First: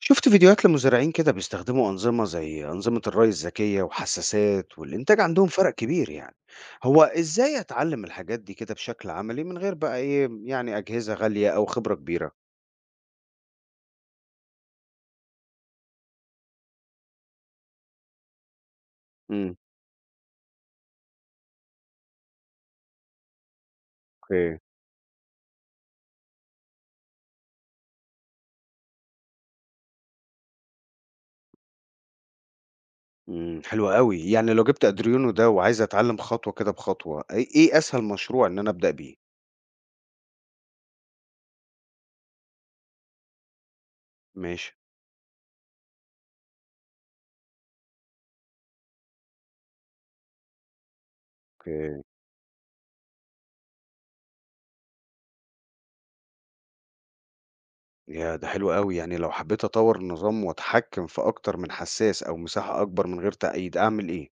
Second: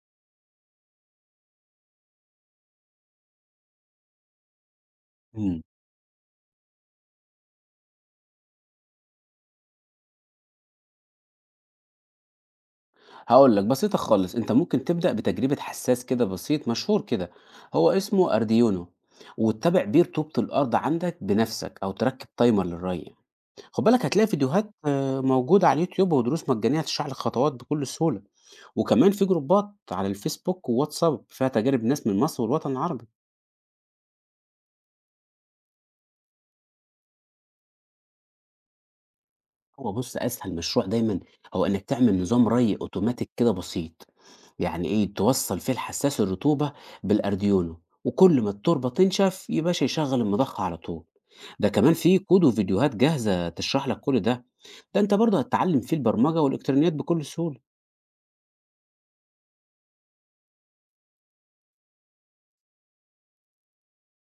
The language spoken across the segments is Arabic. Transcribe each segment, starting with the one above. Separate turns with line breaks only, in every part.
شفت فيديوهات لمزارعين كده بيستخدموا أنظمة زي أنظمة الري الذكية وحساسات والإنتاج عندهم
إمم،
فرق كبير يعني. هو إزاي أتعلم الحاجات دي كده بشكل عملي من غير بقى إيه يعني أجهزة غالية أو خبرة كبيرة؟
هاقول لك بسيطة خالص. أنت ممكن تبدأ بتجربة حساس كده بسيط مشهور كده، هو اسمه أرديونو.
امم
وتتابع بيه رطوبة الأرض عندك بنفسك أو تركب تايمر للري. خد بالك هتلاقي
اوكي.
فيديوهات موجودة على اليوتيوب ودروس مجانية هتشرح لك خطوات بكل سهولة. وكمان في جروبات على الفيسبوك وواتساب فيها تجارب ناس من مصر والوطن العربي.
امم، حلو قوي، يعني لو جبت أدريونو ده وعايز أتعلم خطوة كده بخطوة إيه أسهل مشروع إن أنا أبدأ بيه؟
هو بُص أسهل مشروع دايمًا هو إنك تعمل نظام ري أوتوماتيك كده بسيط،
ماشي.
يعني إيه توصّل فيه الحساس الرطوبة بالأردوينو. وكل ما التربة تنشف يا باشا يشغّل المضخة على طول. ده كمان
اوكي.
في كود وفيديوهات جاهزة تشرح لك كل ده. ده أنت برضه هتتعلم فيه البرمجة والإلكترونيات بكل سهولة.
يا ده حلو قوي، يعني لو حبيت أطور النظام وأتحكم في أكتر من حساس أو مساحة أكبر من غير تأييد أعمل إيه؟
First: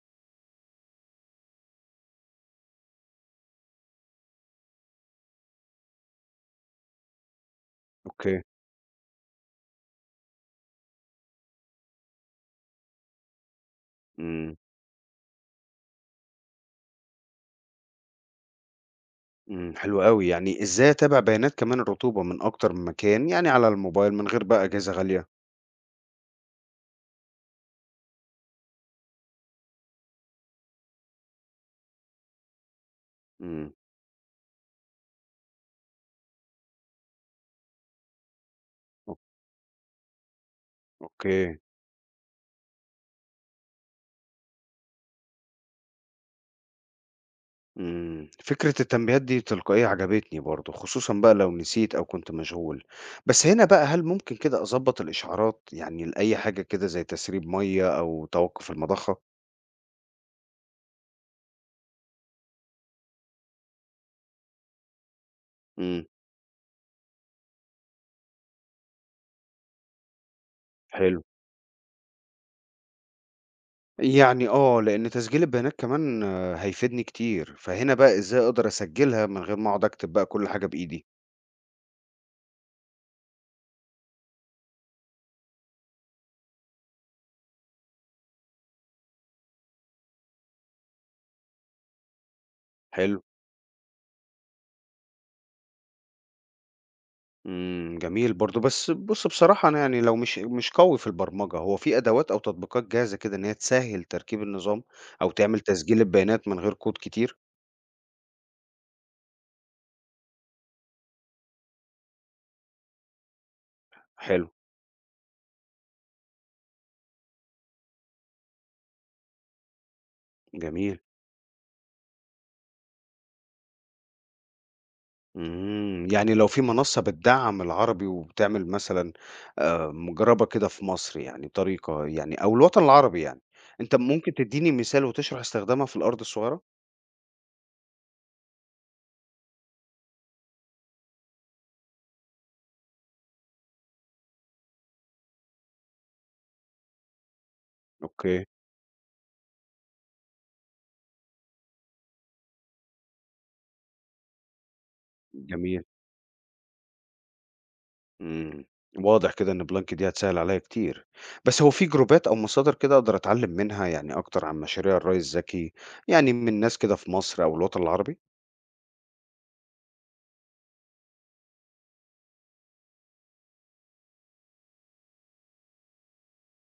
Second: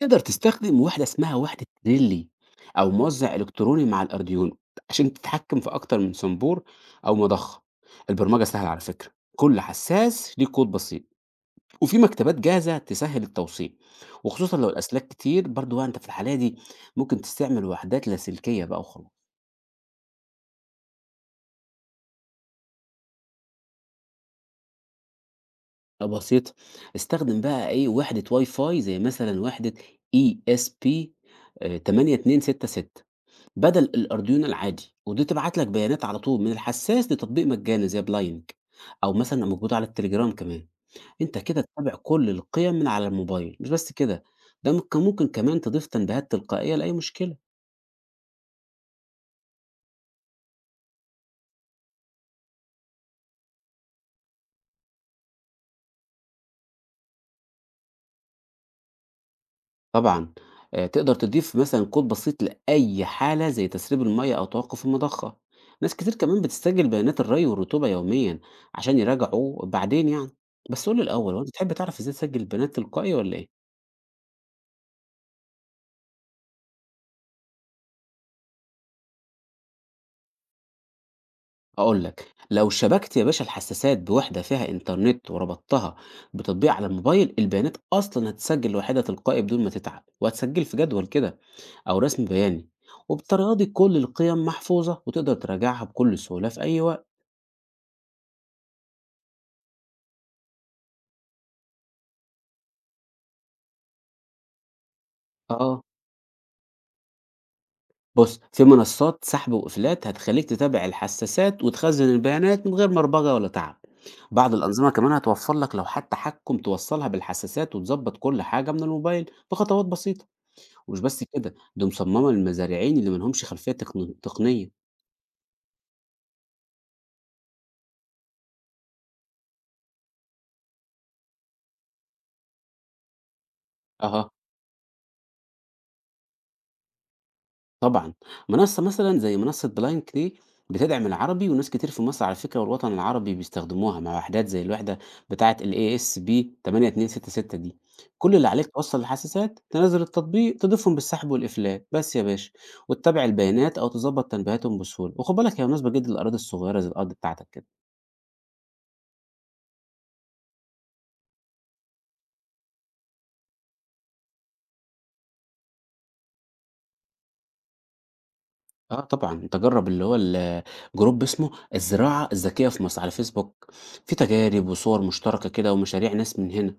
تقدر تستخدم وحدة اسمها وحدة ريلي أو موزع إلكتروني مع الأردوينو عشان تتحكم في أكتر من صنبور أو مضخة.
اوكي.
البرمجة سهلة على فكرة، كل حساس ليه كود بسيط. وفي مكتبات جاهزة تسهّل التوصيل.
امم.
وخصوصًا لو الأسلاك كتير برضه بقى أنت في الحالة دي ممكن تستعمل وحدات لاسلكية بقى وخلاص.
إمم، حلو أوي، يعني إزاي أتابع بيانات كمان الرطوبة من أكتر من مكان، يعني على الموبايل من غير بقى أجهزة غالية؟
بسيطة. استخدم بقى إيه وحدة واي فاي زي مثلًا وحدة ESP 8266
إمم،
بدل الأردوينو العادي. ودي تبعت لك بيانات على طول من الحساس لتطبيق مجاني زي بلاينك أو
أو
مثلًا موجودة على التليجرام كمان. أنت
أوكي.
كده تتابع كل القيم من على الموبايل، مش بس كده، ده ممكن كمان تضيف تنبيهات تلقائية لأي مشكلة.
فكرة التنبيهات دي تلقائية عجبتني برضه، خصوصًا بقى لو نسيت أو كنت مشغول. بس هنا بقى هل ممكن كده أضبط الإشعارات يعني لأي حاجة كده زي تسريب مَيّة أو توقف المضخة؟
طبعًا. تقدر تضيف مثلًا كود بسيط لأي حالة زي تسريب المَيَّة أو توقف المضخة. ناس
إمم،
كتير كمان بتسجل بيانات الري والرطوبة يوميًا عشان يراجعوا بعدين يعني. بس قُل لي
حلو،
الأول، هو أنت تحب تعرف إزاي تسجل البيانات تلقائي والّا إيه؟
يعني آه، لأن تسجيل البيانات كمان آه، هيفيدني كتير، فهنا بقى إزاي أقدر أسجلها من غير ما أقعد أكتب بقى كل حاجة بإيدي؟
هاقول لك، لو شبكت يا باشا الحساسات بوحدة فيها إنترنت وربطتها بتطبيق على الموبايل، البيانات أصلًا هتتسجل لوحدها تلقائي بدون ما تتعب. وهتسجل في جدول كده أو رسم بياني.
حلو.
وبالطريقة دي كل القيم محفوظة وتقدر تراجعها بكل سهولة في أي وقت.
إمم، جميل برضه. بس بُص بصراحة أنا يعني لو مش قوي في البرمجة، هو في أدوات أو تطبيقات جاهزة كده إن هي تسهّل تركيب النظام أو تعمل
آه.
تسجيل البيانات من غير كود كتير؟
بُص، في منصات سحب وقفلات هتخلّيك تتابع الحساسات وتخزّن البيانات من غير مربجة ولا تعب.
حلو.
بعض الأنظمة كمان هتوفّر لك لوحات تحكم توصّلها بالحساسات وتضبّط كل حاجة من الموبايل بخطوات بسيطة.
جميل.
ومش بس كده، دي مصممة للمزارعين اللي ما لهمش خلفية تقنية.
إمم، يعني لو في منصة بتدعّم العربي وبتعمل مثلًا مجرّبة كده في مصر يعني طريقة يعني أو الوطن العربي يعني، أنت
أها.
ممكن تدّيني مثال وتشرح استخدامها في الأرض الصغيرة؟
طبعًا. منصة مثلًا زي منصة بلانك دي بتدعم العربي وناس كتير في مصر على فكرة والوطن العربي بيستخدموها مع وحدات زي الوحدة بتاعة الASB8266 دي. كل
أوكي.
اللي عليك توصّل الحساسات، تنزّل التطبيق، تضيفهم بالسحب والإفلات، بس يا باشا. وتتابع البيانات أو تضبّط تنبيهاتهم بسهولة. وخُد بالك هي
جميل.
مناسبة جدًا للأراضي الصغيرة زي الأرض بتاعتك كده.
إمم، واضح كده إن بلانك دي هتسهّل عليّا كتير. بس هو في جروبات أو مصادر كده أقدر أتعلّم منها يعني أكتر عن مشاريع الري الذكي، يعني من ناس كده في مصر أو الوطن العربي؟
آه طبعًا، أنت جرّب اللي هو ال جروب اسمه الزراعة الذكية في مصر على فيسبوك. في تجارب وصور مشتركة كده ومشاريع ناس من هنا.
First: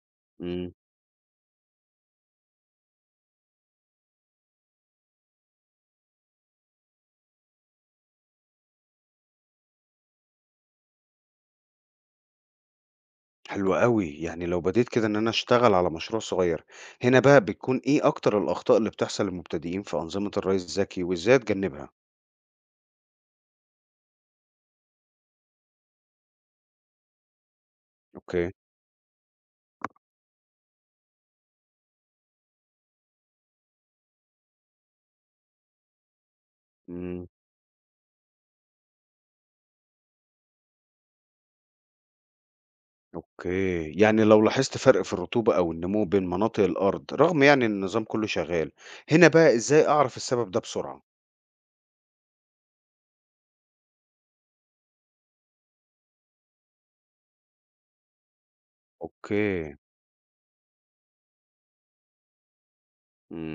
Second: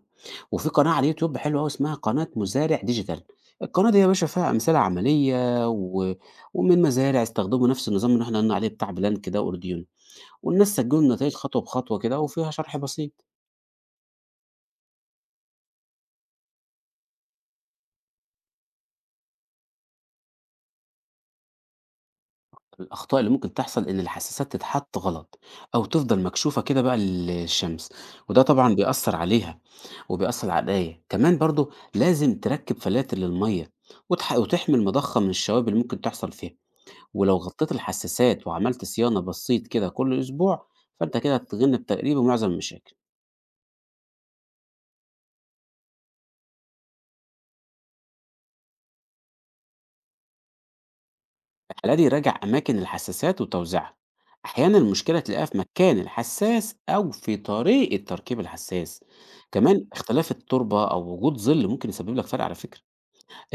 وفي
إمم.
قناة على اليوتيوب حلوة أوي اسمها قناة مزارع ديجيتال. القناة دي يا باشا فيها أمثلة عملية ومن مزارع استخدموا نفس النظام اللي إحنا قلنا عليه بتاع بلان كده وأورديون. والناس سجلوا النتايج خطوة بخطوة كده وفيها شرح بسيط.
حلو أوي، يعني لو بديت كده إن أنا أشتغل على مشروع صغير، هنا بقى بتكون إيه أكتر الأخطاء اللي بتحصل للمبتدئين في أنظمة الري الذكي وإزاي أتجنّبها؟
الأخطاء اللي ممكن تحصل إن الحساسات تتحط غلط أو تفضل مكشوفة كده بقى للشمس. وده
أوكي.
طبعا بيأثر عليها وبيأثر على القراية كمان. برضو لازم تركب فلاتر للمية وتحمي المضخة من الشوائب اللي ممكن تحصل فيها.
إمم.
ولو غطيت الحساسات وعملت صيانة بسيط كده كل أسبوع فأنت كده هتتجنب تقريبا معظم المشاكل.
أوكي، يعني لو لاحظت فرق في الرطوبة أو النمو بين مناطق الأرض رغم يعني إن النظام كُلّه شغال، هنا بقى إزاي أعرف السبب ده بسرعة؟
الحالة دي راجع أماكن الحساسات وتوزيعها. أحيانا المشكلة تلاقيها في مكان الحساس أو في طريقة تركيب الحساس.
أوكي.
كمان اختلاف التربة أو وجود ظل ممكن يسبب لك فرق على فكرة.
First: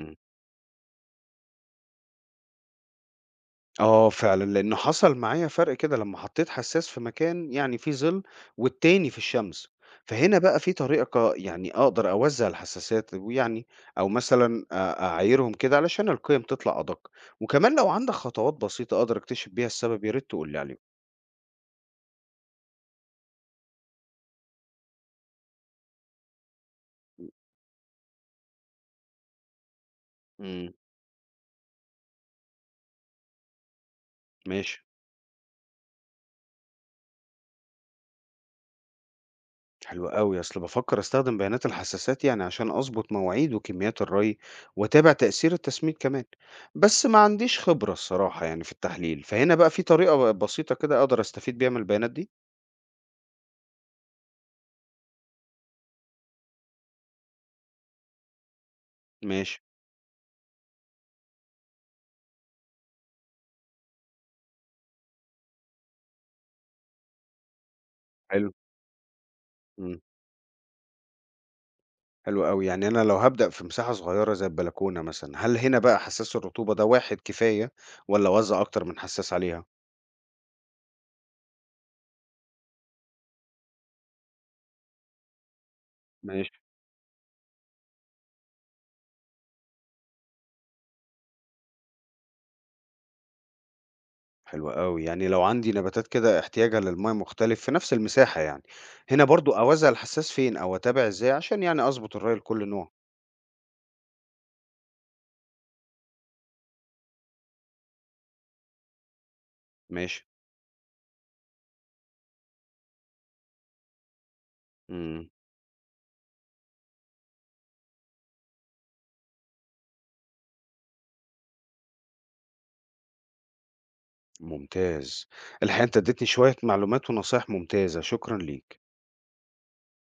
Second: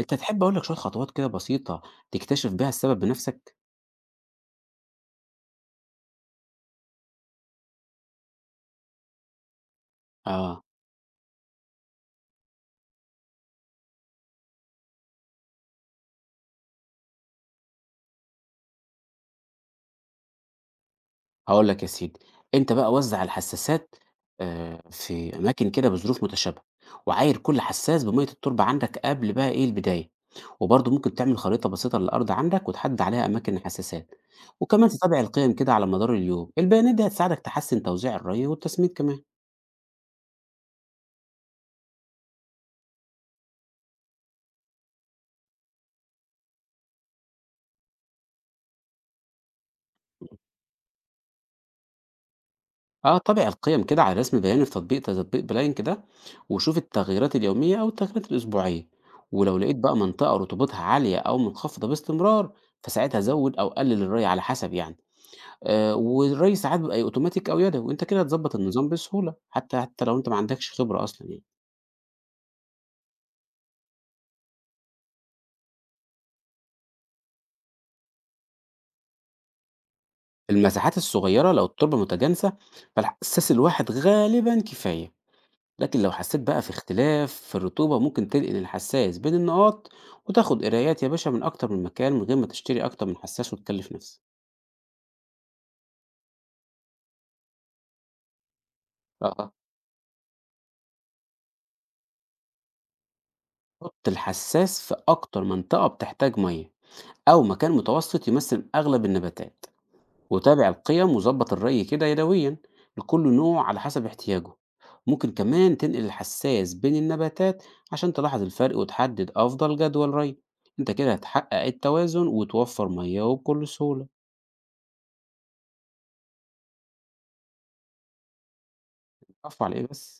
أنت تحب أقول لك شوية خطوات كده بسيطة تكتشف بيها السبب بنفسك؟
آه فعلًا، لإنه حصل معايا فرق كده لمّا حطيت حساس في مكان يعني فيه ظِل والتاني في الشمس، فهنا بقى
آه.
في طريقة يعني أقدر أوزّع الحساسات ويعني أو مثلًا أعايرهم كده علشان القيم تطلع أدق، وكمان لو عندك خطوات بسيطة أقدر أكتشف بيها السبب يا ريت تقول لي عليهم.
هاقول لك يا سيدي، أنت بقى وزّع الحسّاسات في أماكن كده بظروف متشابهة. وعاير كل حسّاس بمَيّة التربة عندك قبل بقى إيه البداية.
إمم.
وبرضه ممكن تعمل خريطة بسيطة للأرض عندك وتحدد عليها أماكن الحساسات.
ماشي.
وكمان تتابع القيم كده على مدار اليوم، البيانات دي هتساعدك تحسّن توزيع الري والتسميد كمان.
حلو قوي، اصل بفكر استخدم بيانات الحساسات يعني عشان اظبط مواعيد وكميات الري واتابع تأثير التسميد كمان، بس ما عنديش خبرة الصراحة يعني في التحليل، فهنا بقى في طريقة بسيطة كده اقدر استفيد بيها من البيانات دي؟
آه. طابع القيم كده على رسم بياني في تطبيق بلاين كده. وشوف التغييرات اليومية أو التغييرات الأسبوعية. ولو
ماشي.
لقيت بقى منطقة رطوبتها عالية أو منخفضة باستمرار، فساعتها زوّد أو قلل الري على حسب يعني. والري ساعات بيبقى يا أوتوماتيك أو يدوي، وأنت كده
حلو.
هتضبّط النظام بسهولة، حتى
امم.
حتى لو أنت ما عندكش خبرة أصلًا يعني.
حلو قوي، يعني انا لو هبدأ في مساحة صغيرة زي البلكونة مثلا، هل هنا بقى حساس الرطوبة ده واحد كفاية ولا اوزع اكتر من حساس عليها؟
المساحات الصغيرة لو التربة متجانسة، فالحسّاس الواحد غالبًا كفاية. لكن لو حسيت
ماشي.
بقى في اختلاف في الرطوبة ممكن تنقل الحسّاس بين النقاط. وتاخد قرايات يا باشا من أكتر من مكان من غير ما تشتري أكتر من حسّاس وتكلّف نفسك.
حلو أوي، يعني لو عندي نباتات كده احتياجها للمَيّة مختلف في نفس المساحة يعني، هنا
آه،
برضو
آه.
أوزّع الحساس فين أو أتابع إزاي عشان يعني أضبط الري لكل نوع؟
حُط الحسّاس في أكتر منطقة بتحتاج مَيّة، أو مكان متوسط يمثّل أغلب النباتات.
ماشي.
وتابع القيم وظبط الري كده يدويا لكل نوع على حسب احتياجه.
إمم.
ممكن كمان تنقل الحساس بين النباتات عشان تلاحظ الفرق وتحدد أفضل جدول ري. انت كده هتحقق التوازن وتوفر مياه وبكل سهولة.
ممتاز. الحقيقة أنت اديتني شوية معلومات ونصايح ممتازة، شكرًا ليك.
عفوا على ايه بس